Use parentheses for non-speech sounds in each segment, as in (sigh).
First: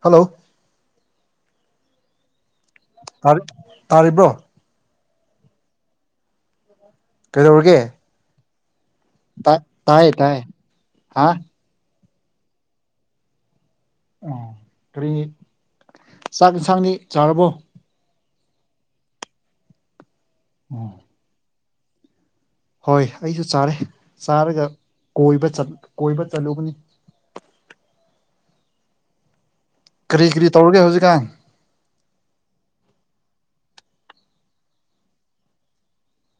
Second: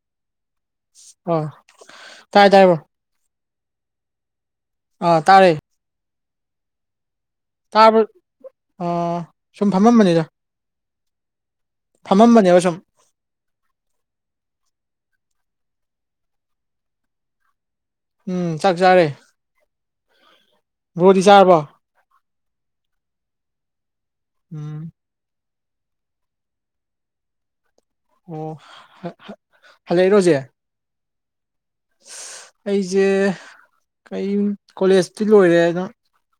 Hello ꯑ ꯀꯥꯏ ꯇꯥꯏ ꯃꯥ ꯇꯥꯔꯤꯕ꯭ꯔꯣ ꯑꯥ ꯇꯥꯔꯦ ꯀꯩꯗꯧꯔꯒꯦ ꯇꯥꯕ꯭ꯔ ꯑꯥ ꯇ ꯁꯨꯝ ꯇꯥꯏꯌꯦ ꯇꯥꯏ ꯍꯥ ꯊꯃꯝꯕꯅꯦꯕꯁꯨꯝ ꯑꯣ ꯀꯔꯤ ꯆꯥꯛ ꯌꯦꯟꯁꯥꯡꯅꯤ ꯆꯥꯔꯕꯣ ꯎꯝ ꯆꯥꯛ ꯆꯥꯔꯦ ꯣꯗꯤ ꯁꯥꯥꯔꯔꯕꯣ ꯍꯣꯏ ꯑꯩꯁꯨ ꯆꯥꯔꯦ ꯆꯥꯔꯒ ꯎꯝ ꯀꯣꯏꯕ ꯆ ꯀꯣꯏꯕ ꯆꯂꯨꯕꯅꯤ ꯑꯣ ꯍꯜꯂꯛꯏꯔꯣ ꯀꯔꯤ ꯍꯧꯖꯤꯛ ꯀꯔꯤ ꯇꯧꯔꯒꯦ ꯍꯧꯖꯤꯛꯀꯥꯟ ꯑꯩꯁꯦ ꯀ ꯀꯣꯂꯦꯖꯇꯤ ꯂꯣꯏꯔꯦ ꯑꯗꯨ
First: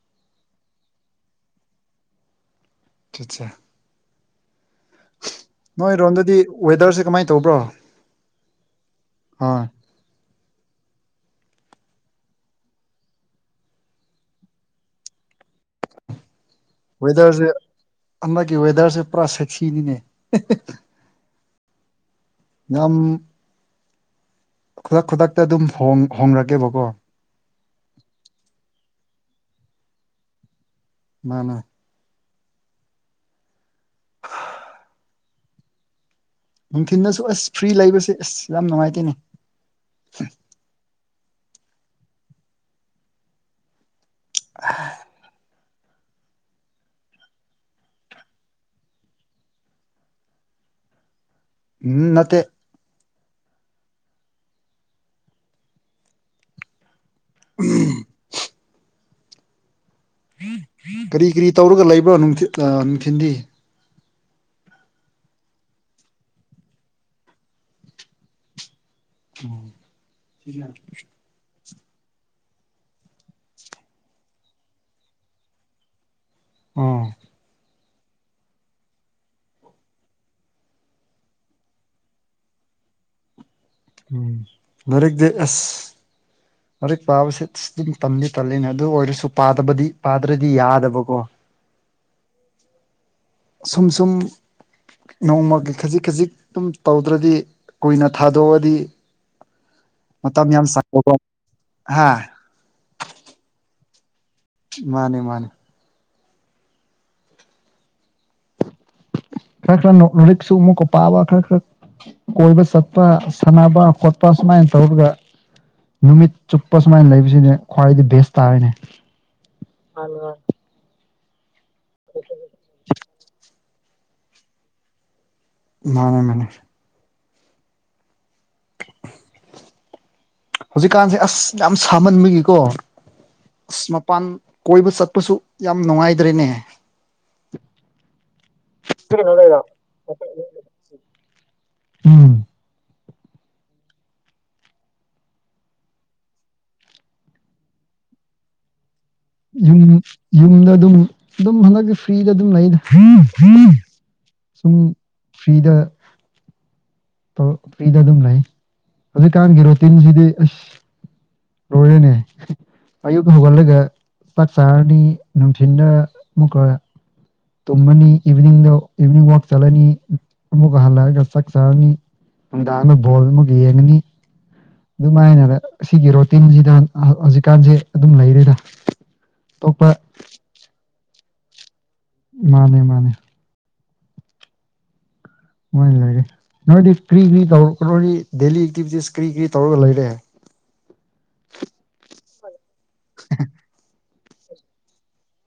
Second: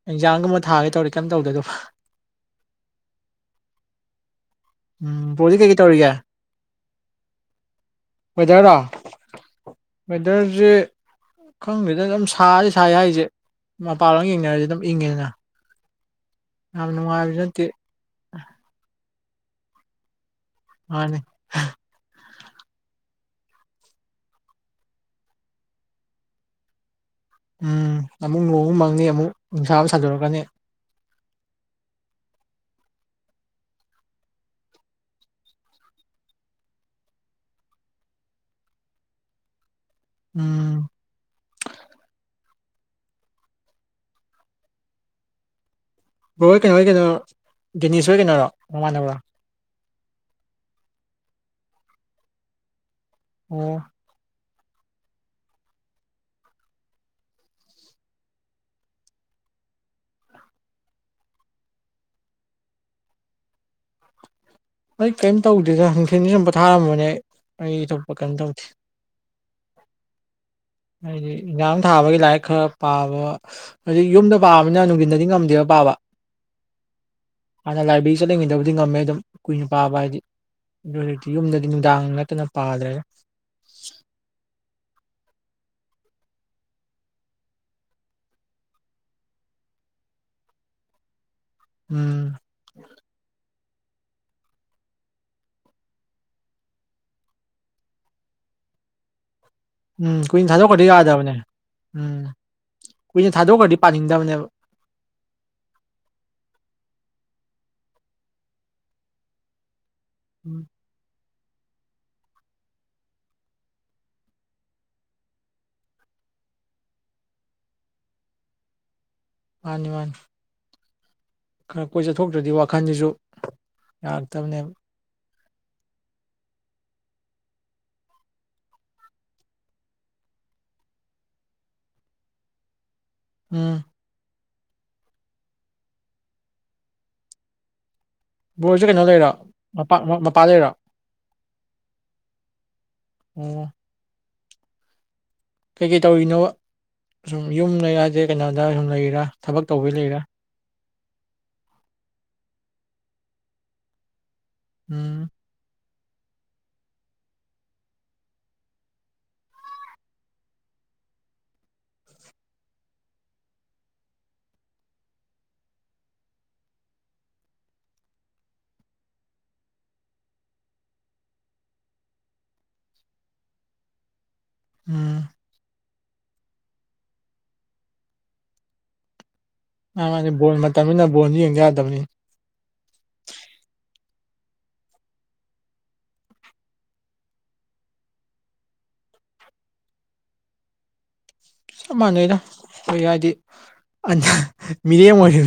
ꯑꯦꯛꯖꯥꯝꯒꯨꯝꯕ ꯊꯥꯒꯦ ꯇꯧꯔꯦ ꯀꯩꯝ ꯇꯧꯗꯣꯏꯗꯕ ꯑꯆꯦ ꯎꯝ ꯄꯣꯗꯤ ꯀꯦꯒꯤ ꯇꯧꯔꯤꯒ ꯅꯣꯏꯔꯣꯝꯗꯗꯤ ꯋꯦꯗꯔꯁꯦ ꯀꯃꯥꯏꯅ ꯇꯧꯕ꯭ꯔꯣ ꯃꯖꯔ ꯍꯣꯏ ꯑꯣꯗꯔꯁꯦ ꯈꯪꯗꯦꯗꯅ ꯑꯗꯨꯝ ꯁꯥꯔꯤ ꯁꯥꯏ ꯍꯥꯏꯁꯦ ꯃꯄꯥꯟꯂꯣ ꯌꯦꯡꯅꯔꯁꯦ ꯑꯗꯨꯝ ꯏꯪꯉꯦꯗꯅ ꯌꯥꯝ ꯅꯨꯡꯉꯥꯏꯕꯁꯨ ꯋꯦꯗꯔꯁꯦ ꯅꯠꯇꯦ ꯍꯜꯅꯀꯤ ꯋꯥꯋꯦꯗꯔꯁ ꯄ꯭ꯔꯥ ꯁꯁꯤꯅꯤꯅꯦ ꯍꯅꯦ ꯌꯥꯝ ꯈꯨꯗꯛ ꯈꯨꯗꯛꯇ ꯑꯗꯨꯝꯣꯡ ꯍꯣꯡꯅꯛꯀꯦꯕꯀꯣ ꯎꯝ ꯑꯃꯨꯛ ꯂꯣꯡ ꯃꯪꯅꯤ ꯑꯃꯨꯛ ꯅꯨꯡꯁꯥ ꯑꯃ ꯁꯥꯟꯗꯣꯔꯛꯀꯅꯤ ꯃꯥꯅꯥ ꯅꯨꯡꯊꯤꯜꯗꯁꯨ ꯑꯁ ꯐ꯭ꯔꯤ ꯂꯩꯕꯁꯦ ꯑꯁ ꯌꯥꯝ ꯅꯨꯡꯉꯥꯏꯇꯦꯅꯦ ꯎꯝ (inaudible) ꯕ꯭ꯔꯣ ꯍꯣꯏ ꯀꯩꯅꯣ ꯍꯣꯏ ꯀꯩꯅꯣ ꯗꯤꯦꯅꯤꯁ ꯍꯣꯏ ꯀꯩꯅꯔꯣ ꯃꯃꯥꯟꯅꯕ꯭ꯔꯣ ꯎꯝ ꯅꯠꯇꯦ ꯑꯣ ꯎꯝ ꯀꯔꯤ ꯀꯔꯤ ꯇꯧꯔꯒ ꯂꯩꯕ꯭ꯔꯣ ꯅꯨꯡꯊ ꯑ ꯅꯨꯡꯊꯤꯤꯟꯗꯤ ꯑꯩ ꯀꯔꯤꯝ ꯇꯧꯗꯦꯗ ꯅꯨꯡꯊꯤꯟꯁꯤ ꯁꯨꯝ ꯄꯣꯊꯥꯔꯝꯕꯅꯦ ꯑꯩ ꯑꯩ ꯊꯣꯛꯄ ꯀꯔꯤꯝ ꯇꯧꯗꯦ ꯎꯝ ꯍꯥꯏꯗꯤ ꯌꯥ ꯊꯥꯕꯒꯤ ꯂꯥꯏꯔꯤꯛ ꯈꯔ ꯄꯥꯕ ꯍꯧ ꯌꯨꯝꯗ ꯄꯥꯕꯅꯤꯅ ꯅꯨꯡꯊꯤꯟꯗꯗꯤ ꯉꯝꯗꯦꯕ ꯄꯥꯕ ꯎꯝ ꯍꯥꯟꯅ ꯂꯥꯏꯕ꯭ꯔꯦꯔꯤ ꯆꯠꯂꯤꯉꯩꯗꯕꯨꯗꯤ ꯉꯝꯃꯦ ꯑꯗꯨꯝ ꯀꯨꯏꯅ ꯄꯥꯕ ꯍꯥꯏꯗꯤ ꯑꯗꯨ ꯍꯧꯖꯤꯛꯇꯤ ꯌꯨꯝꯗꯗꯤ ꯅꯨꯡꯗꯥꯡ ꯅꯠꯇꯅ ꯄꯥꯗ꯭ꯔꯦ ꯑꯦꯁ ꯂꯛ ꯄꯥꯕꯁꯦ ꯑꯗꯨꯝ ꯇꯝꯗꯤ ꯇꯜꯂꯤꯅꯦ ꯑꯗꯨ ꯑꯣꯏꯔꯁꯨ ꯄꯥꯗꯕꯗꯤ ꯄꯥꯗ꯭ꯔꯗꯤ ꯌꯥꯗꯕꯀꯣ ꯎꯝ ꯁꯨꯝ ꯁꯨꯝ ꯅꯣꯡꯃꯒꯤ ꯈꯖꯤꯛ ꯈꯖꯤꯛ ꯑꯗꯨꯝ ꯇꯧꯗ꯭ꯔꯗꯤ ꯀꯨꯏꯅ ꯊꯥꯗꯣꯛꯑꯗꯤ ꯎꯝ ꯃꯇꯝ ꯀꯨꯏꯅ ꯌꯥꯝ ꯊꯥꯗꯣꯛꯈ꯭ꯔꯗꯤ ꯆꯪꯕꯀꯣ ꯌꯥꯗꯕꯅꯦ ꯍꯥ ꯎꯝ ꯀꯨꯏꯅ ꯊꯥꯗꯣꯛꯈ꯭ꯔꯗꯤ ꯄꯥꯅꯤꯡꯗꯕꯅꯦꯕ ꯃꯥꯅꯤ ꯃꯥꯅꯤ (inaudible) ꯂꯥꯏꯔꯤꯛꯁ ꯎꯝ ꯑꯃꯨꯛꯀ ꯄꯥꯕ ꯀꯣꯏꯕ ꯆꯠꯄ ꯁꯥꯟꯅꯕ ꯈꯣꯠꯄ ꯁꯨꯃꯥꯏꯅ ꯇꯧꯔꯒ ꯅꯨꯃꯤꯠ ꯆꯨꯞꯄ ꯁꯨꯃꯥꯏꯅ ꯂꯩꯕꯁꯤꯅꯦ ꯈ꯭ꯋꯥꯏꯗꯒꯤ ꯕꯦꯁ ꯇꯥꯔꯦꯅꯦ ꯃꯥꯅꯤ ꯃꯥꯅꯤ ꯈꯔ ꯀꯣꯏ ꯆꯠꯊꯣꯛꯇ꯭ꯔꯗꯤ ꯋꯥꯈꯜꯁꯤꯁꯨ ꯌꯥꯔꯛꯇꯕꯅꯦꯕ ꯃꯅꯦ ꯃꯅꯦ ꯍꯧꯖꯤꯛꯀꯥꯟꯁꯦ ꯑꯁ ꯌꯥꯝ ꯁꯥꯃꯟꯕꯒꯤꯀꯣ ꯎꯝ ꯃꯄꯥꯟ ꯀꯣꯏꯕ ꯆꯠꯄꯁꯨ ꯌꯥꯝ ꯅꯨꯡꯉꯥꯏꯗ꯭ꯔꯦꯅꯦ ꯕꯣꯜꯁꯦ ꯀꯩꯅꯣ ꯂꯩꯔꯣ ꯂꯩꯔ ꯃꯄꯥꯜ ꯃꯄꯥꯜ ꯂꯩꯔꯤꯔꯣ ꯎꯝ ꯑꯣ ꯀꯩ ꯀꯩ ꯇꯧꯔꯤꯅꯣ ꯁꯨꯝ ꯌꯨꯝ ꯂꯩ ꯌꯥꯗꯦ ꯀꯩꯅꯣꯗ ꯁꯨꯝ ꯂꯩꯔꯤ ꯌꯨꯝ ꯌꯨꯝꯗ ꯑꯗꯨꯝ ꯑꯗꯨꯝ ꯍꯟꯗꯛꯀꯤ ꯐ꯭ꯔꯤꯗ ꯑꯗꯨꯝ ꯂꯩꯗ ꯍ ꯁꯨꯝ ꯎꯝ ꯐ꯭ꯔꯤꯗ ꯐ꯭ꯔꯤꯗ ꯑꯗꯨꯝ ꯂꯩ ꯍꯧꯖꯤꯛꯀꯥꯟꯒꯤ ꯔꯣꯇꯤꯟꯁꯤꯗꯤ ꯑꯁ ꯂꯣꯏꯔꯅꯦ ꯑꯌꯨꯛ ꯍꯧꯒꯠꯂꯒ ꯆꯥꯛ ꯆꯥꯔꯅꯤ ꯅꯨꯡꯊꯤꯟꯗ ꯑꯃꯨꯛꯀ ꯇꯨꯝꯃꯅꯤ ꯏꯚꯤꯅꯤꯡꯗꯣ ꯏꯚꯤꯅꯤꯡ ꯋꯥꯛ ꯆꯠꯂꯅꯤ ꯑꯃꯨꯛꯀ ꯍꯜꯂꯛꯑꯒ ꯆꯥꯛ ꯆꯥꯔꯅꯤ ꯅꯨꯡꯗꯥꯡ ꯑꯃꯗ ꯕꯣꯜ ꯑꯃꯒ ꯌꯦꯡꯉꯅꯤ ꯑꯗꯨ ꯎꯝ ꯃꯥꯏꯅꯔ ꯑꯁꯤꯒꯤ ꯔꯣꯇꯤꯟꯁꯤꯗ ꯍꯧꯖꯤꯛꯀꯥꯟꯁꯦ ꯑꯗꯨꯝ ꯂꯩꯔꯤꯗ ꯑ ꯕꯣꯜ ꯃꯇꯝꯅꯤꯅ ꯕꯣꯜꯁꯨ ꯌꯦꯡ ꯌꯥꯗꯕꯅꯤ ꯃꯥꯅꯦ ꯃꯥꯅꯦ ꯃꯣꯏ ꯂꯩꯔꯦ ꯅꯣꯏꯗꯤ ꯀꯔꯤ ꯀꯔꯤ ꯇꯧ ꯅꯗꯤ ꯗꯦꯂꯤ ꯑꯦꯛꯇꯤꯚꯤꯇꯤꯁ ꯀꯔꯤ ꯀꯔꯤ ꯇꯧꯔꯒ ꯂꯩꯔꯦ ꯆꯞ ꯑ ꯃꯤꯔꯦꯝ ꯑꯣꯏꯔꯤ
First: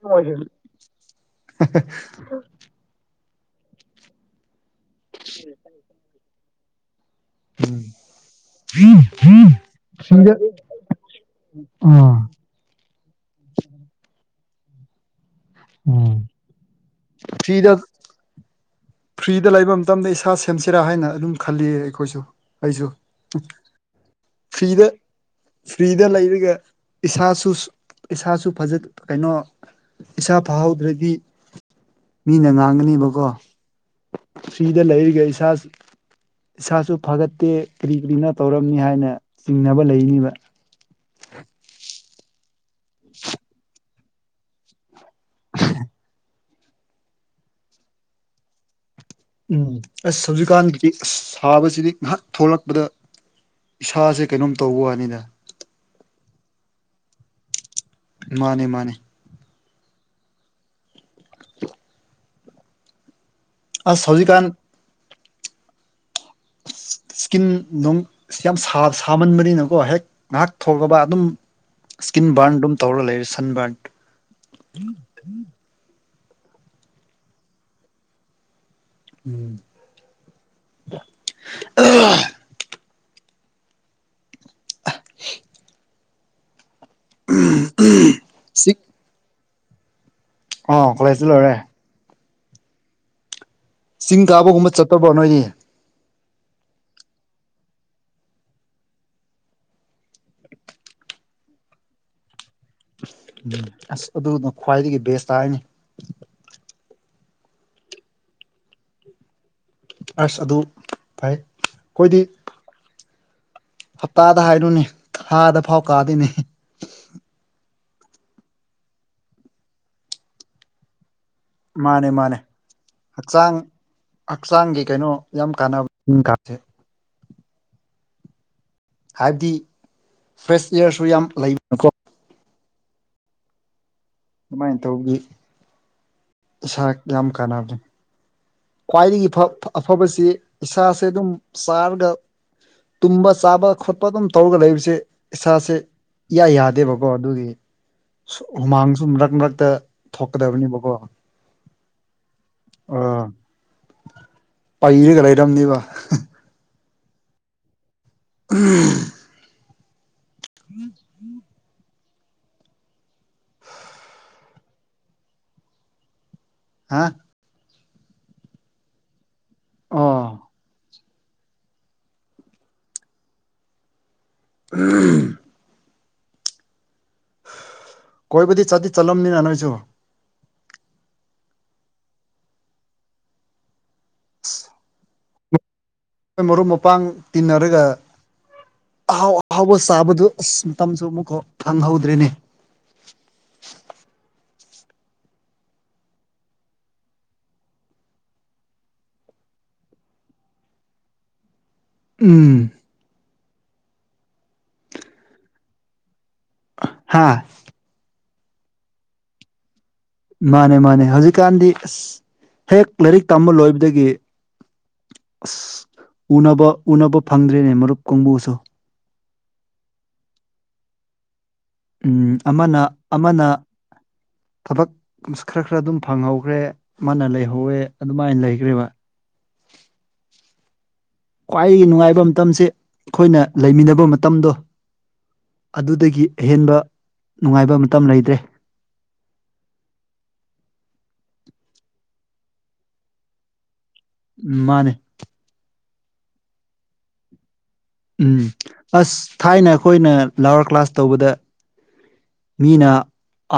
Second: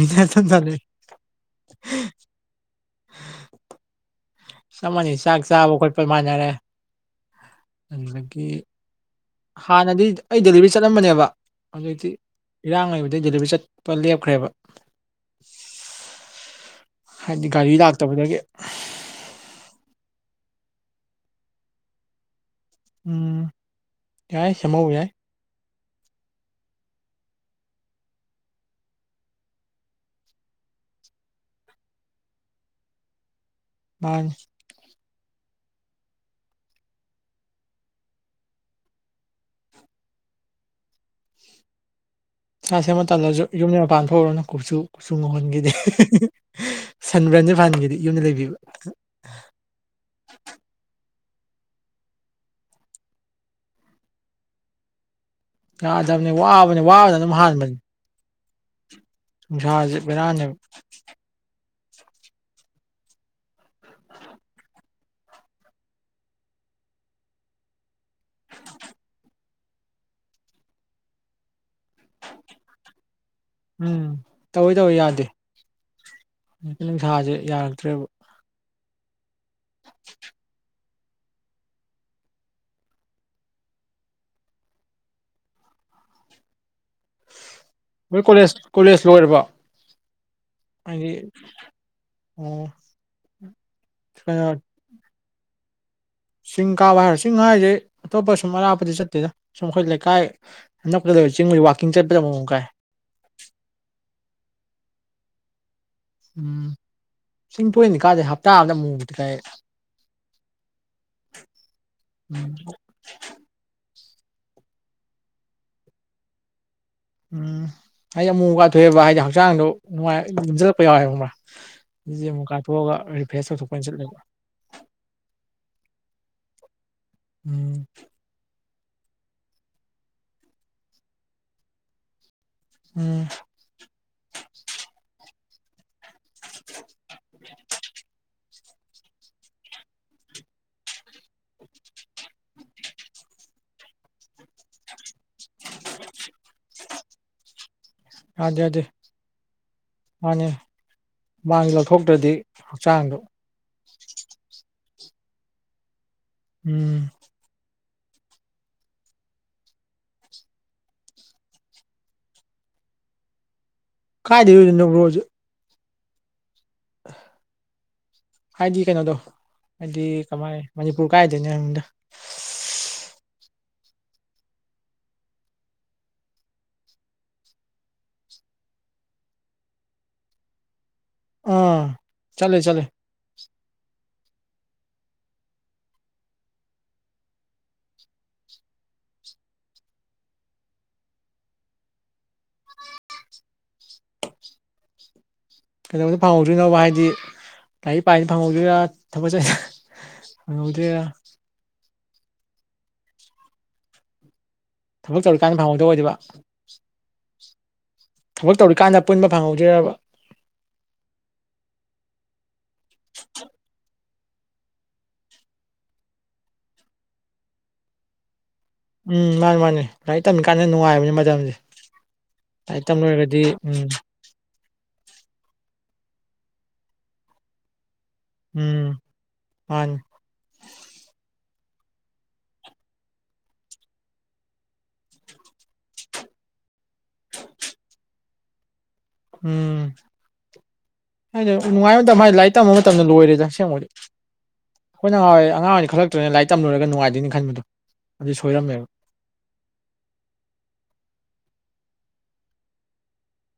ꯆꯞ ꯃꯅꯩ ꯆꯥꯛ ꯆꯕꯥ ꯈꯣꯠꯄ ꯃꯥꯥꯟꯅꯔꯦ ꯑꯗꯨꯗꯒꯤ ꯎꯝ ꯍꯥꯟꯅꯗꯤ ꯐ꯭ꯔꯤꯗ ꯑꯩ ꯗꯦꯂꯤꯚꯔꯤ ꯆꯠꯂꯝꯕꯅꯦꯕ ꯍꯧꯖꯤꯛꯇꯤ ꯑꯥ ꯏꯔꯥꯡ ꯂꯩꯕꯗꯒꯤ ꯗꯦꯂꯤꯚꯔꯤ ꯆꯠꯄ ꯂꯦꯞꯈ꯭꯭ꯔꯦꯕ ꯎꯝ ꯍꯥꯏꯗꯤ ꯐ꯭ꯔꯤꯗ ꯒꯥꯔꯤ ꯂꯥꯛꯇꯕꯗꯒꯤ ꯑ ꯐ꯭ꯔꯤꯗ ꯂꯩꯕ ꯃꯇꯝꯗ ꯏꯁꯥ ꯁꯦꯝꯁꯤꯔꯥ ꯍꯥꯏꯅ ꯑꯗꯨꯝ ꯈꯜꯂꯤ ꯑꯩꯈꯣꯏꯁꯨ ꯑꯩꯁꯨ ꯎꯝ ꯌꯥꯏ ꯁꯦꯝꯍꯧ ꯐ꯭ꯔꯤꯗ ꯌꯥꯏ ꯐ꯭ꯔꯤꯗ ꯂꯩꯔꯒ ꯏꯁꯥꯁꯨ ꯏꯁꯥꯁꯨ ꯐꯖ ꯀꯩꯅꯣ ꯏꯁꯥ ꯐꯍꯧꯗ꯭ꯔꯗꯤ ꯃꯤꯅ ꯉꯥꯡꯒꯅꯦꯕꯀꯣ ꯃꯥꯅꯤ ꯐ꯭ꯔꯤꯗ ꯂꯩꯔꯤ ꯒꯩ ꯏꯁꯥ ꯏꯁꯥꯁꯨ ꯐꯒꯠꯇꯦ ꯀꯔꯤ ꯀꯔꯤꯅꯣ ꯇꯧꯔꯝꯅꯤ ꯍꯥꯏꯅ ꯆꯤꯡꯅꯕ ꯂꯩꯅꯤꯕ ꯁꯥ ꯁꯦꯝꯕ ꯇꯜꯂꯁꯨ ꯌꯨꯝꯒꯤ ꯃꯄꯥꯟ ꯍꯧꯧꯔꯅ ꯀꯨꯞꯁꯨ ꯀꯨꯞꯁꯨ ꯉꯧꯍꯟꯈꯤꯗꯦ ꯁꯟꯕ꯭ꯔꯟꯁꯨꯦ ꯐꯍꯟꯈꯤꯗ ꯌꯨꯝꯗ ꯂꯩꯕꯤꯕ ꯎꯝ ꯑꯁ ꯍꯧꯖꯤꯛꯀꯥꯟꯒꯤꯗꯤ ꯑꯁ ꯁꯥꯕꯁꯤꯗꯤ ꯉꯍꯥꯛ ꯊꯣꯛꯂꯛꯄꯗ ꯏꯁꯥꯁꯦ ꯀꯩꯅꯣꯝ ꯇꯧꯕ ꯋꯥꯅꯤꯗ ꯌꯥꯗꯕꯅꯤ ꯋꯥꯕꯅꯤ ꯋꯥꯕꯅ ꯑꯗꯨꯝ ꯍꯥꯟꯕꯅꯤ ꯃꯥꯟꯅꯦ ꯃꯥꯟꯅꯦ ꯕꯦꯔꯥꯅꯦꯕ (inaudible) ꯑꯁ ꯍꯧꯖꯤꯛꯀꯥꯟ ꯁ꯭ꯀꯤꯟ ꯅꯨꯡ ꯌꯥꯝ ꯁꯥ ꯁꯥꯃꯟꯕꯅꯤꯅꯀꯣ ꯍꯦꯛ ꯉꯥꯏꯍꯥꯛ ꯊꯣꯛꯂꯕ ꯑꯗꯨꯝ ꯁ꯭ꯀꯤꯟ ꯕ꯭ꯔꯟ ꯑꯗꯨꯝ ꯇꯧꯔ ꯂꯩꯔꯦ ꯁꯟ ꯕ꯭ꯔꯟ ꯎꯝ ꯍꯧꯖꯤꯛꯇꯤ ꯅꯨꯡꯁꯥꯁꯦ ꯌꯥꯔꯛꯇ꯭ꯔꯦꯕ ꯎꯝ (inaudible) (inaudible) ꯃꯣꯏ ꯀꯣꯂꯦꯖ ꯀꯣꯂꯦꯖ ꯂꯣꯏꯔꯕꯣ ꯑꯣ ꯀꯣꯂꯦꯖꯇꯤ ꯂꯣꯏꯔꯦ ꯑꯣ ꯆꯤꯡ ꯀꯩꯅꯣ ꯀꯥꯕꯒꯨꯝꯕ ꯆꯠꯇꯕ꯭ꯔꯣ ꯅꯣꯏꯗꯤ (inaudible) ꯆꯤꯡ ꯀꯥꯕ ꯍꯥꯏꯔꯣ ꯆꯤꯡ ꯍꯥꯏꯁꯦ ꯑꯇꯣꯞꯄ ꯁꯨꯝ ꯑꯔꯥꯞꯄꯗꯤ ꯆꯠꯇꯦꯗ ꯁꯨꯝ ꯑꯩꯈꯣꯏ ꯂꯩꯀꯥꯏ ꯑꯅꯛꯄꯗ ꯂꯩꯕ ꯆꯤꯡ ꯂꯩ ꯋꯥꯀꯤꯡ ꯆꯠꯄꯗ ꯑꯃꯨꯃꯨꯛ ꯀꯥꯏ ꯎꯝ ꯑꯁ ꯑꯗꯨꯅ ꯈ꯭ꯋꯥꯏꯗꯒꯤ ꯕꯦꯁ ꯇꯥꯏꯅꯦ ꯎꯝ ꯆꯤꯡ ꯇꯣꯏꯅꯗꯤ ꯀꯥꯗꯦ ꯍꯞꯇꯥ ꯑꯃꯗ ꯑꯃꯨꯃꯨꯛꯇꯤ ꯀꯥꯏ ꯑꯁ ꯑꯗꯨ ꯐꯩ ꯈꯣꯏꯗꯤ ꯎꯝ (inaudible) ꯍꯞꯇꯥꯗ ꯍꯥꯏꯔꯨꯅꯦ ꯊꯥꯗ ꯐꯥꯎ ꯀꯥꯗꯦꯅꯦ ꯎꯝ ꯍꯥꯏꯗꯤ ꯑꯃꯨꯃꯨꯛ ꯋꯥꯊꯣꯛꯑꯦꯕ ꯍꯥꯏꯗꯤ ꯍꯛꯆꯥꯡꯗꯣ ꯅꯨꯡꯉꯥꯏ ꯂꯨꯝꯖꯜꯂꯛꯄ ꯌꯥꯎꯋꯦꯕ ꯈꯪꯕ꯭ꯔꯥ ꯃꯥꯟꯅꯦ ꯑꯗꯨꯗꯤ ꯃꯥꯟꯅꯦ ꯑꯃꯨꯛ ꯀꯥꯊꯣꯛꯑꯒ ꯔꯤꯐ꯭ꯔꯦꯁ ꯍꯛꯆꯥꯡ ꯇꯧꯊꯣꯛꯄ ꯑꯣꯏꯅ ꯆꯠꯂꯦꯕ ꯍꯛꯆꯥꯡꯒꯤ ꯀꯩꯅꯣ ꯌꯥꯝ ꯀꯥꯟꯅꯕ (unintelligible) ꯎꯝ ꯍꯥꯏꯕꯗꯤ ꯐ꯭ꯔꯦꯁ ꯏꯌꯥꯔꯁꯨ ꯌꯥꯝ ꯂꯩꯕꯅꯀꯣ ꯎꯝ ꯑꯗꯨꯃꯥꯏꯅ ꯇꯧꯒꯤ (unintelligible) ꯌꯥꯝ ꯀꯥꯟꯅꯕꯅꯤ ꯈ꯭ꯋꯥꯏꯗꯒꯤ ꯐ ꯑꯐꯕꯁꯤ ꯏꯁꯥꯁꯦ ꯑꯗꯨꯝ ꯆꯥꯔꯒ ꯇꯨꯝꯕ ꯆꯥꯕ ꯈꯣꯠꯄ ꯑꯗꯨꯝ ꯇꯧꯔꯒ ꯂꯩꯕꯁꯦ ꯏꯁꯥꯁꯦ ꯏꯌꯥ ꯌꯥꯗꯦꯕ ꯀꯣ ꯑꯗꯨꯒꯤ꯫ ꯌꯥꯗꯦ ꯌꯥꯗꯦ ꯍꯨꯃꯥꯡꯁꯨ ꯃꯔꯛ ꯃꯔꯛꯇ ꯃꯥꯅꯦ ꯊꯣꯛꯀꯗꯕꯅꯦꯕꯀꯣ ꯃꯥꯡ ꯂꯧꯊꯣꯛꯇ꯭ꯔꯗꯤ ꯑꯥ꯫ ꯍꯛꯆꯥꯡꯗꯣ ꯄꯩꯔꯒ ꯂꯩꯔꯝꯅꯦꯕ꯫ ꯎꯝ꯫ ꯎꯪ꯫ (unintelligible) ꯀꯥꯏꯗꯩ ꯑꯣꯏꯗꯣꯏꯅꯣ ꯕꯔꯣꯁꯦ꯫ ꯍꯥ꯫ ꯍꯥꯏꯗꯤ ꯀꯩꯅꯗꯣ꯫ ꯑꯗꯤ ꯑꯣ ꯀꯃꯥꯏ ꯃꯅꯤ ꯄꯨꯨꯔ ꯀꯥꯏꯗꯩꯅꯣ ꯍꯥꯏꯕꯅꯤꯗ꯫ ꯎꯝ꯫ ꯀꯣꯏꯕꯗꯤ ꯆꯠꯇꯤ ꯆꯠꯂꯝꯅꯤꯅ ꯅꯣꯏꯁꯨ꯫ ꯎꯪ ꯆꯠꯂꯦ ꯆꯠꯂꯦ꯫ (unintelligible) ꯑꯩꯈꯣꯏ ꯃꯔꯨꯞ ꯃꯄꯥꯡ ꯇꯤꯟꯅꯔꯒ ꯑꯍꯥꯎ ꯑꯍꯥꯎꯕ ꯆꯥꯕꯗꯨ ꯑꯁ ꯃꯇꯝꯁꯨ ꯑꯃꯨꯛ ꯐꯪꯍꯧꯗ꯭ꯔꯤꯅꯦ꯫ ꯀꯩꯗꯧꯕꯗ ꯐꯪꯍꯧꯗ꯭ꯔꯤꯅꯣꯕ ꯍꯥꯏꯗꯤ ꯂꯥꯏꯔꯤꯛ ꯄꯥꯏꯉꯩꯅ ꯐꯪꯍꯧꯗꯣꯏꯔꯥ ꯊꯕꯛ ꯆꯠꯂꯤꯉꯩ ꯐꯪꯍꯧꯗ꯭ꯔꯤꯔꯥ꯫ ꯎꯝ꯫ ꯊꯕꯛ ꯇꯧꯔꯤꯀꯥꯟꯗ ꯐꯪꯍꯧꯗ ꯑꯣꯏꯗꯕ꯫ ꯑꯥ꯫ ꯊꯕꯛ ꯇꯧꯔꯤꯀꯥꯟꯗ ꯄꯨꯟꯕ ꯐꯪꯍꯧꯗ꯭ꯔꯤꯔꯥꯕꯥ꯫ ꯃꯥꯅꯦ ꯃꯥꯅꯦ ꯍꯧꯖꯤꯛꯀꯥꯟꯗꯤ ꯑꯁ꯫ ꯍꯦꯛ ꯂꯥꯏꯔꯤꯛ ꯇꯝꯕ ꯂꯣꯏꯕꯗꯒꯤ꯫ ꯑꯁ ꯎꯅꯕ ꯎꯅꯕ ꯐꯪꯗ꯭ꯔꯤꯅꯦ ꯃꯔꯨꯞ ꯀꯡꯕꯨꯁꯨ꯫ ꯎꯝ ꯃꯥꯅꯤ ꯃꯥꯅꯤ ꯂꯥꯏꯔꯤꯛ ꯇꯝꯃꯤ ꯀꯥꯟꯗ ꯅꯨꯡꯉꯥꯏꯕꯅꯤ ꯃꯇꯝꯗꯤ꯫ ꯎꯝ ꯑꯃꯅ ꯑꯃꯅ ꯎꯝ ꯊꯕꯛ ꯈꯔ ꯈꯔ ꯑꯗꯨꯝ꯫ ꯐꯪꯍꯧꯈ꯭ꯔꯦ ꯃꯥꯅ ꯂꯩꯍꯧꯋꯦ꯫ ꯑꯗꯨꯃꯥꯏꯅ ꯂꯩꯈ꯭ꯔꯦꯕ꯫ ꯎꯝ ꯃꯥꯅꯤ ꯈ꯭ꯋꯥꯏꯒꯤ ꯅꯨꯡꯉꯥꯏꯕ ꯃꯇꯝꯁꯦ ꯑꯩꯈꯣꯏꯅ ꯂꯩꯃꯤꯟꯅꯕ ꯃꯇꯝꯗꯣ ꯑꯗꯨꯗꯒꯤ ꯑꯍꯦꯟꯕ ꯅꯨꯡꯉꯥꯏꯕ ꯃꯇꯝ ꯂꯩꯇ꯭ꯔꯦ꯫ ꯎꯝ ꯍꯥꯏꯗꯤ ꯅꯨꯡꯉꯥꯏꯕ ꯃꯇꯝꯗ ꯍꯥꯏꯗꯤ ꯂꯥꯏꯔꯤꯛ ꯇꯝꯕ ꯃꯇꯝꯗ ꯂꯣꯏꯔꯦꯗ ꯑꯁꯦꯡꯕꯗꯤ꯫ ꯎꯝ ꯃꯥꯅꯦ ꯑꯩꯈꯣꯏꯅ ꯅꯉꯥꯏ ꯑꯉꯥꯡ ꯑꯣꯏꯅꯤ ꯈꯜꯂꯛ꯫ ꯇꯣꯛꯑꯦ ꯂꯥꯏꯛ ꯇꯝꯂꯣꯏꯔꯒ ꯅꯨꯡꯉꯥꯏꯗꯣꯏ ꯈꯕꯗꯣ꯫ ꯎꯝ ꯑꯁ ꯊꯥꯏꯅ ꯑꯩꯈꯣꯏꯅ ꯂꯋꯥꯔ ꯀ꯭ꯂꯥꯁ ꯇꯧꯕꯗ꯫ ꯃꯤꯅ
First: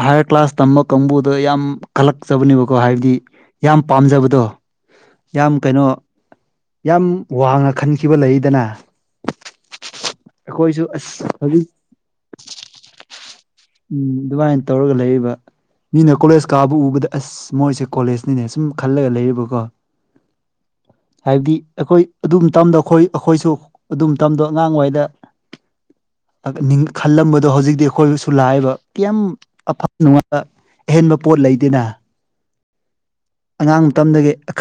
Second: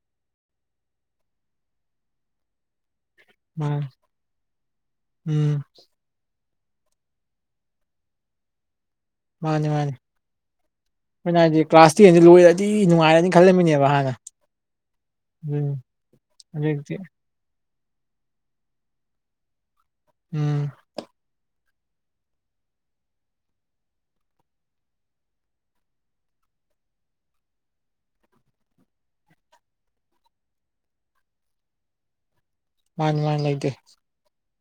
ꯍꯥꯏꯌꯔ ꯀ꯭ꯂꯥꯁ ꯇꯝꯕ ꯀꯥꯡꯕꯨꯗ ꯌꯥꯝ ꯀꯜꯂꯛꯆꯕꯅꯦꯕꯀꯣ ꯍꯥꯏꯕꯗꯤ꯫ ꯃꯥ ꯌꯥꯝ ꯄꯥꯝꯖꯕꯗꯣ ꯌꯥꯝ ꯎꯝ ꯀꯩꯅꯣ꯫ ꯌꯥꯝ ꯋꯥꯡꯅ ꯈꯟꯈꯤꯕ ꯂꯩꯏꯗꯅ꯫ ꯃꯥꯅꯤ ꯃꯥꯅꯤ ꯑꯁ ꯈꯣꯏꯅ ꯍꯥꯏꯗꯤ ꯍꯧꯖꯤꯛ ꯀ꯭ꯂꯥꯁ ꯇꯦꯟꯁꯤ ꯂꯣꯏꯔꯗꯤ ꯅꯨꯡꯉꯥꯏꯔꯅꯤ ꯈꯜꯂ ꯎꯝ ꯑꯗꯨꯃꯥꯏꯅ ꯇꯧꯔꯒ ꯂꯩꯔꯤꯕ ꯎꯝ ꯃꯤꯅ ꯀꯣꯂꯦꯖ ꯀꯥꯕ ꯍꯧꯖꯤꯛꯇꯤ ꯎꯕꯗ ꯑꯁ ꯃꯣꯏꯁꯦ꯫ ꯀꯣꯂꯦꯖꯅꯤꯅꯦ ꯁꯨꯝ ꯈꯜꯂꯒ ꯂꯩꯌꯦꯕꯀꯣ ꯎꯝ ꯍꯥꯏꯕꯗꯤ ꯑꯈꯣꯏ ꯑꯗꯨꯝ ꯃꯇꯝꯗꯣ ꯈꯣꯏ ꯑꯈꯣꯏꯁꯨ ꯑꯗꯨꯝ ꯃꯇꯝꯗꯣ ꯑꯉꯥꯡꯑꯣꯏꯗ ꯅꯤꯡ ꯈꯜꯂꯝꯕꯗꯣ ꯍꯧꯖꯤꯛꯇꯤ ꯑꯈꯣꯏꯁꯨ ꯂ ꯍꯥꯏꯕ ꯀꯌꯥꯝ ꯑꯐ ꯅꯨꯡꯉꯥꯏꯕ ꯑꯍꯦꯟꯕ ꯄꯣꯠ ꯂꯩꯗꯅ ꯃꯥꯟꯅꯤ ꯃꯥꯟꯅꯤ ꯂꯩꯇꯦ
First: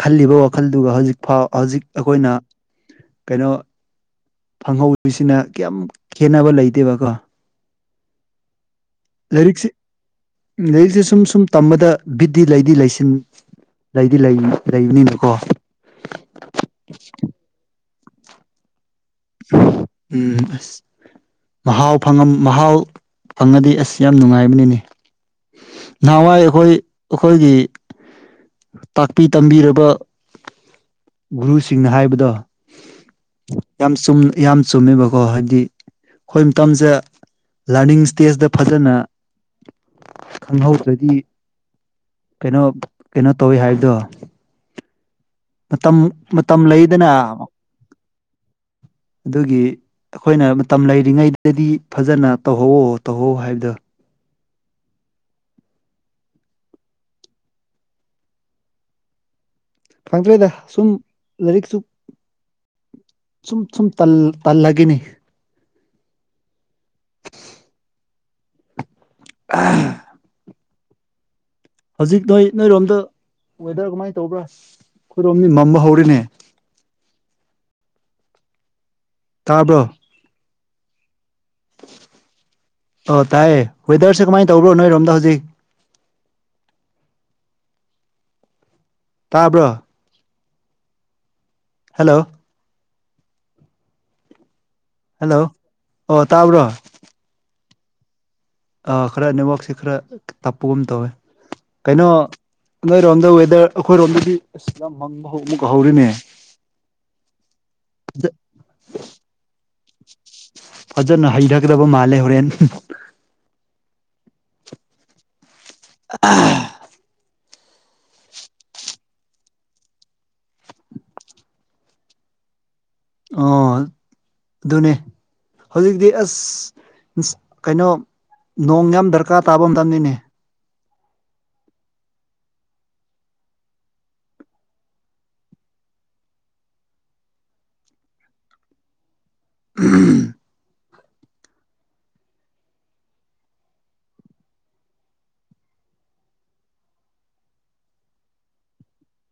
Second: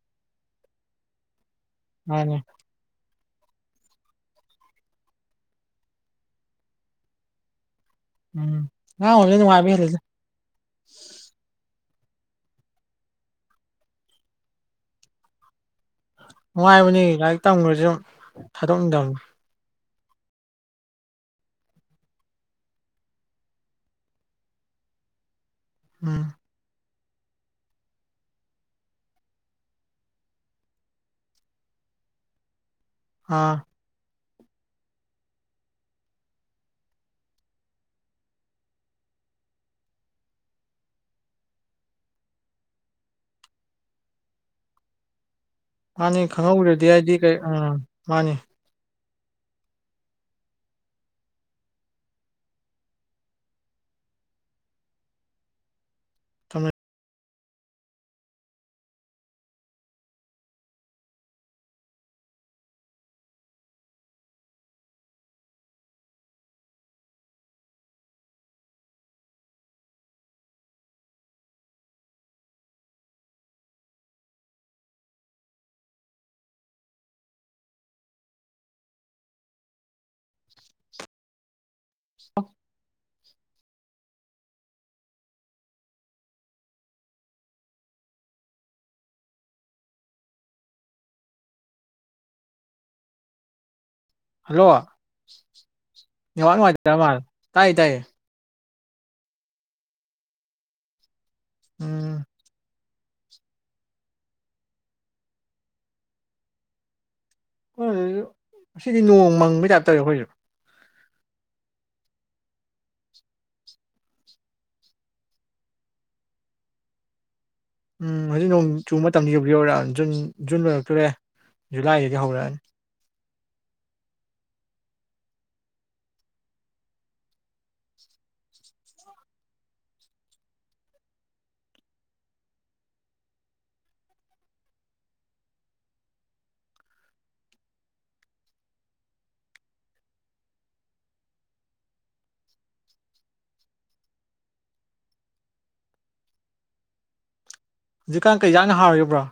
ꯈꯜꯂꯤꯕ ꯋꯥꯈꯜꯗꯨꯒ ꯍꯧꯖꯤꯛꯐꯥꯎ ꯍꯧꯖꯤꯛ ꯑꯈꯣꯏꯅ ꯃꯥꯅꯤ ꯀꯩꯅꯣ ꯐꯪꯍꯧꯁꯤꯅ ꯀꯌꯥꯝ ꯈꯦꯅꯕ ꯂꯩꯇꯦꯕꯀꯣ ꯎꯝ ꯑꯉꯥꯡ ꯑꯣꯏꯕꯅ ꯂꯥꯏꯔꯤꯛꯁꯤ ꯅꯨꯡꯉꯥꯏꯕ ꯍꯦꯜꯂꯤꯗ ꯂꯥꯏꯔꯤꯛꯁꯤ ꯁꯨꯝ ꯁꯨꯝ ꯇꯝꯕꯗ ꯕꯤꯠꯇꯤ ꯂꯩꯗꯤ ꯂꯩꯁꯤꯟ ꯂꯩꯗꯤ ꯂꯩ ꯂꯩꯕꯅꯤꯅꯀꯣ ꯅꯨꯡꯉꯥꯏꯕꯅꯤ ꯂꯥꯏꯔꯤꯛ ꯇꯝꯈ꯭ꯔꯁꯨ ꯊꯥꯗꯣꯛꯅꯤꯡꯗꯕ ꯎꯝ ꯑꯁ ꯃꯍꯥꯎ ꯐꯪ ꯃꯍꯥꯎ ꯐꯪꯉꯗꯤ ꯑꯁ ꯌꯥꯝ ꯅꯨꯡꯉꯥꯏꯕꯅꯤꯅꯤ ꯎꯝ ꯅꯍꯥꯟꯋꯥꯏ ꯑꯩꯈꯣꯏ ꯑꯈꯣꯏꯒꯤ ꯇꯥꯛꯄꯤ ꯇꯝꯕꯤꯔꯕ ꯒꯨꯔꯨꯁꯤꯡꯅ ꯍꯥꯏꯕꯗꯣ ꯑꯥ ꯌꯥꯝ ꯆꯨꯝ ꯌꯥꯝ ꯆꯨꯝꯃꯦꯕꯀꯣ ꯍꯥꯏꯗꯤ ꯑꯩꯈꯣꯏ ꯃꯇꯝꯁꯦ ꯂꯥꯔꯅꯤꯡ ꯏꯁꯇꯦꯖꯇ ꯐꯖꯅ ꯈꯪꯍꯧꯗ꯭ꯔꯗꯤ ꯀꯩꯅꯣ ꯀꯩꯅꯣ ꯇꯧꯋꯤ ꯍꯥꯏꯕꯗꯣ ꯃꯇꯝ ꯃꯇꯝ ꯂꯩꯗꯅ ꯃꯥꯟꯅꯤ ꯑꯗꯨꯒꯤ ꯑꯩꯈꯣꯏꯅ ꯃꯇꯝ ꯂꯩꯔꯤꯉꯩꯗꯗꯤ ꯐꯖꯅ ꯇꯧꯍꯧꯋꯣ ꯇꯧꯍꯧ ꯍꯥꯏꯕꯗꯣ (unintelligible) ꯈꯪꯗ꯭ꯔꯦꯗ ꯁꯨꯝ ꯂꯥꯏꯔꯤꯛꯁꯨ ꯁꯨꯝ ꯁꯨꯝ ꯇꯜꯂꯒꯅꯤ (unintelligible) ꯍꯧꯖꯤꯛ ꯅꯣꯏ ꯅꯣꯏꯔꯣꯝꯗ ꯋꯦꯗꯔ ꯀꯃꯥꯏꯅ ꯇꯧꯕ꯭ꯔꯥ ꯑꯩꯈꯣꯏꯔꯣꯝꯗꯤ ꯃꯝꯕ ꯍꯧꯔꯤꯅꯦ ꯇꯥꯕ꯭ꯔꯣ (unintelligible) ꯑꯣ ꯇꯥꯏꯌꯦ ꯋꯦꯗꯔꯁꯦ ꯀꯃꯥꯏꯅ ꯇꯧꯕꯅꯣ ꯅꯣꯏꯔꯣꯝꯗ ꯍꯧꯖꯤꯛ ꯇꯥꯕ꯭ꯔꯣ ꯍꯜꯂꯣ ꯍꯜꯂꯣ ꯍꯜꯂꯣ ꯑꯣ ꯅꯦꯠꯋꯥꯛ ꯇꯥꯕ꯭ꯔꯣ ꯅꯨꯡꯉꯥꯏꯇ꯭ꯔ ꯃꯥꯜꯂꯦ ꯇꯥꯏꯌꯦ ꯇꯥꯏꯌꯦ ꯑ ꯈꯔ ꯅꯦꯠꯋꯥꯛꯁꯦ ꯈꯔ ꯇꯞꯄꯒꯨꯝ ꯇꯧꯋꯦ ꯀꯩꯅꯣ ꯎꯝ ꯅꯣꯏꯔꯣꯝꯗ ꯋꯦꯗꯔ ꯑꯩꯈꯣꯏꯔꯣꯝꯗꯗꯤ ꯑꯁꯤꯗ ꯃꯪꯕ ꯍꯧ ꯑꯃꯨꯛ ꯍꯧꯔꯤꯅꯦ (inaudible) ꯉꯁꯤꯗꯤ ꯅꯣꯡ ꯃꯪꯕꯩ ꯇꯥꯏꯞ (unintelligible) ꯐꯖꯅ ꯍꯩꯔꯛꯂꯕ ꯃꯥꯜꯂꯦ ꯍꯣꯔꯦꯟ ꯑꯍ ꯎꯝ ꯍꯧꯖꯤꯛ ꯅꯣꯡ ꯆꯨ ꯃꯇꯝꯗꯤ ꯌꯧꯕꯨ ꯌꯧꯔꯛꯅꯤ ꯖꯨꯟ ꯖꯨꯟ ꯂꯣꯏꯔꯛꯇꯨꯔꯦ ꯖꯨꯂꯥꯏꯗꯒꯤ ꯍꯧꯔꯛꯑꯅꯤ ꯑꯣ ꯑꯗꯨꯅꯦ ꯍꯧꯖꯤꯛꯇꯤ ꯑꯁ ꯀꯩꯅꯣ ꯅꯣꯡ ꯌꯥꯝ ꯗꯔꯀꯥ ꯇꯥꯕ ꯃꯇꯝꯅꯤꯅꯦ ꯎꯍꯝ ꯍꯧꯖꯤꯛꯀꯥꯟ ꯀꯩ ꯏꯟꯖꯥꯡꯅ ꯍꯥꯎꯔꯤꯒꯦ ꯕ꯭ꯔꫭ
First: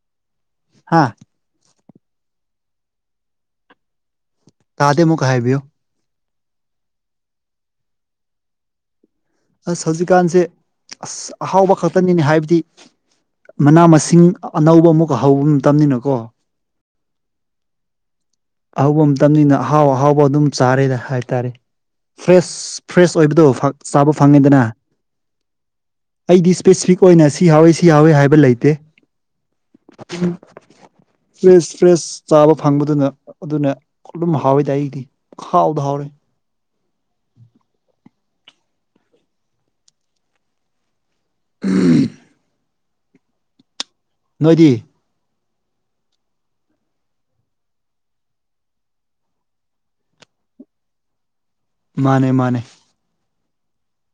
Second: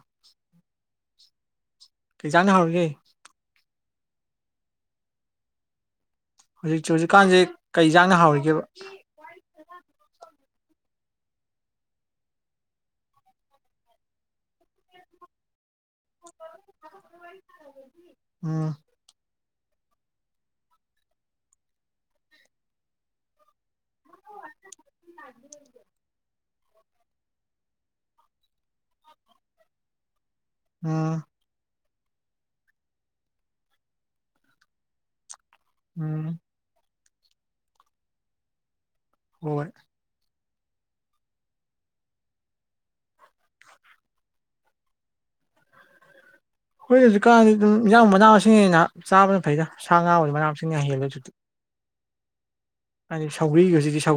ꯍꯥꯥ ꯀꯩ ꯏꯟꯖꯥꯡꯅ ꯍꯥꯎꯔꯤꯒꯦ ꯇꯥꯗꯦ ꯃꯨꯛꯀ ꯍꯥꯏꯕꯤꯌꯣ ꯍꯧꯖꯤꯛ ꯍꯧꯖꯤꯛꯀꯥꯟꯁꯦ ꯀꯩ ꯏꯟꯁꯥꯡꯅ ꯍꯥꯎꯔꯤꯒꯦꯕ ꯑꯁ ꯍꯧꯖꯤꯛꯀꯥꯟꯁꯦ ꯑꯁ ꯑꯍꯥꯎꯕ ꯈꯛꯇꯅꯤꯅꯦ ꯍꯥꯏꯕꯗꯤ ꯃꯅꯥ ꯃꯁꯤꯡ ꯑꯅꯧꯕ ꯑꯃꯨꯛꯀ ꯍꯧꯕ ꯃꯇꯝꯅꯤꯅꯀꯣ ꯎꯝ ꯑꯍꯧꯕ ꯃꯇꯝꯅꯤꯅ ꯑꯍꯥꯎ ꯑꯍꯥꯎꯕ ꯑꯗꯨꯝ ꯆꯥꯔꯦꯗ ꯍꯥꯏꯇꯥꯔꯦ ꯐ꯭ꯔꯦꯁ ꯐ꯭ꯔꯦꯁ ꯑꯣꯏꯕꯗꯣ ꯐ ꯆꯥꯕ ꯐꯪꯉꯤꯗꯅ ꯑꯩꯗꯤ ꯁ꯭ꯄꯦꯁꯤꯐꯤꯛ ꯑꯣꯏꯅ ꯁꯤ ꯍꯥꯎꯋꯤ ꯁꯤ ꯍꯥꯎꯋꯤ ꯍꯥꯏꯕ ꯂꯩꯇꯦ ꯑꯥ ꯐ꯭ꯔꯦꯁ ꯐ꯭ꯔꯦꯁ ꯆꯥꯕ ꯐꯪꯕꯗꯨꯅ ꯑꯗꯨꯅ ꯑꯗꯨꯝ ꯍꯥꯎꯋꯤꯗ ꯑꯩꯗꯤ ꯍꯥꯎꯗ ꯍꯥꯎꯔꯦ ꯎꯝ ꯍꫭꯏ (inaudible) ꯅꫭꯏꯗꯤ ꯍꯣꯏ ꯍꯧꯖꯤꯛꯀꯥꯟꯗꯤ ꯑꯗꯨꯝ ꯏꯟꯖꯥꯡ ꯃꯅꯥ ꯃꯁꯤꯡꯅ ꯍꯦꯟꯅ ꯆꯥꯕꯅ ꯐꯩꯗ ꯁꯥ ꯉꯥ ꯕꯨꯗꯤ ꯃꯅꯥ ꯃꯁꯤꯡꯅ ꯍꯦꯜꯂꯦ ꯍꯧꯖꯤꯛꯇꯤ ꯃꯥꯅꯦ ꯃꯥꯅꯦ ꯁꯥꯎꯒꯔꯤꯒ ꯁꯤꯗꯤ ꯁꯧ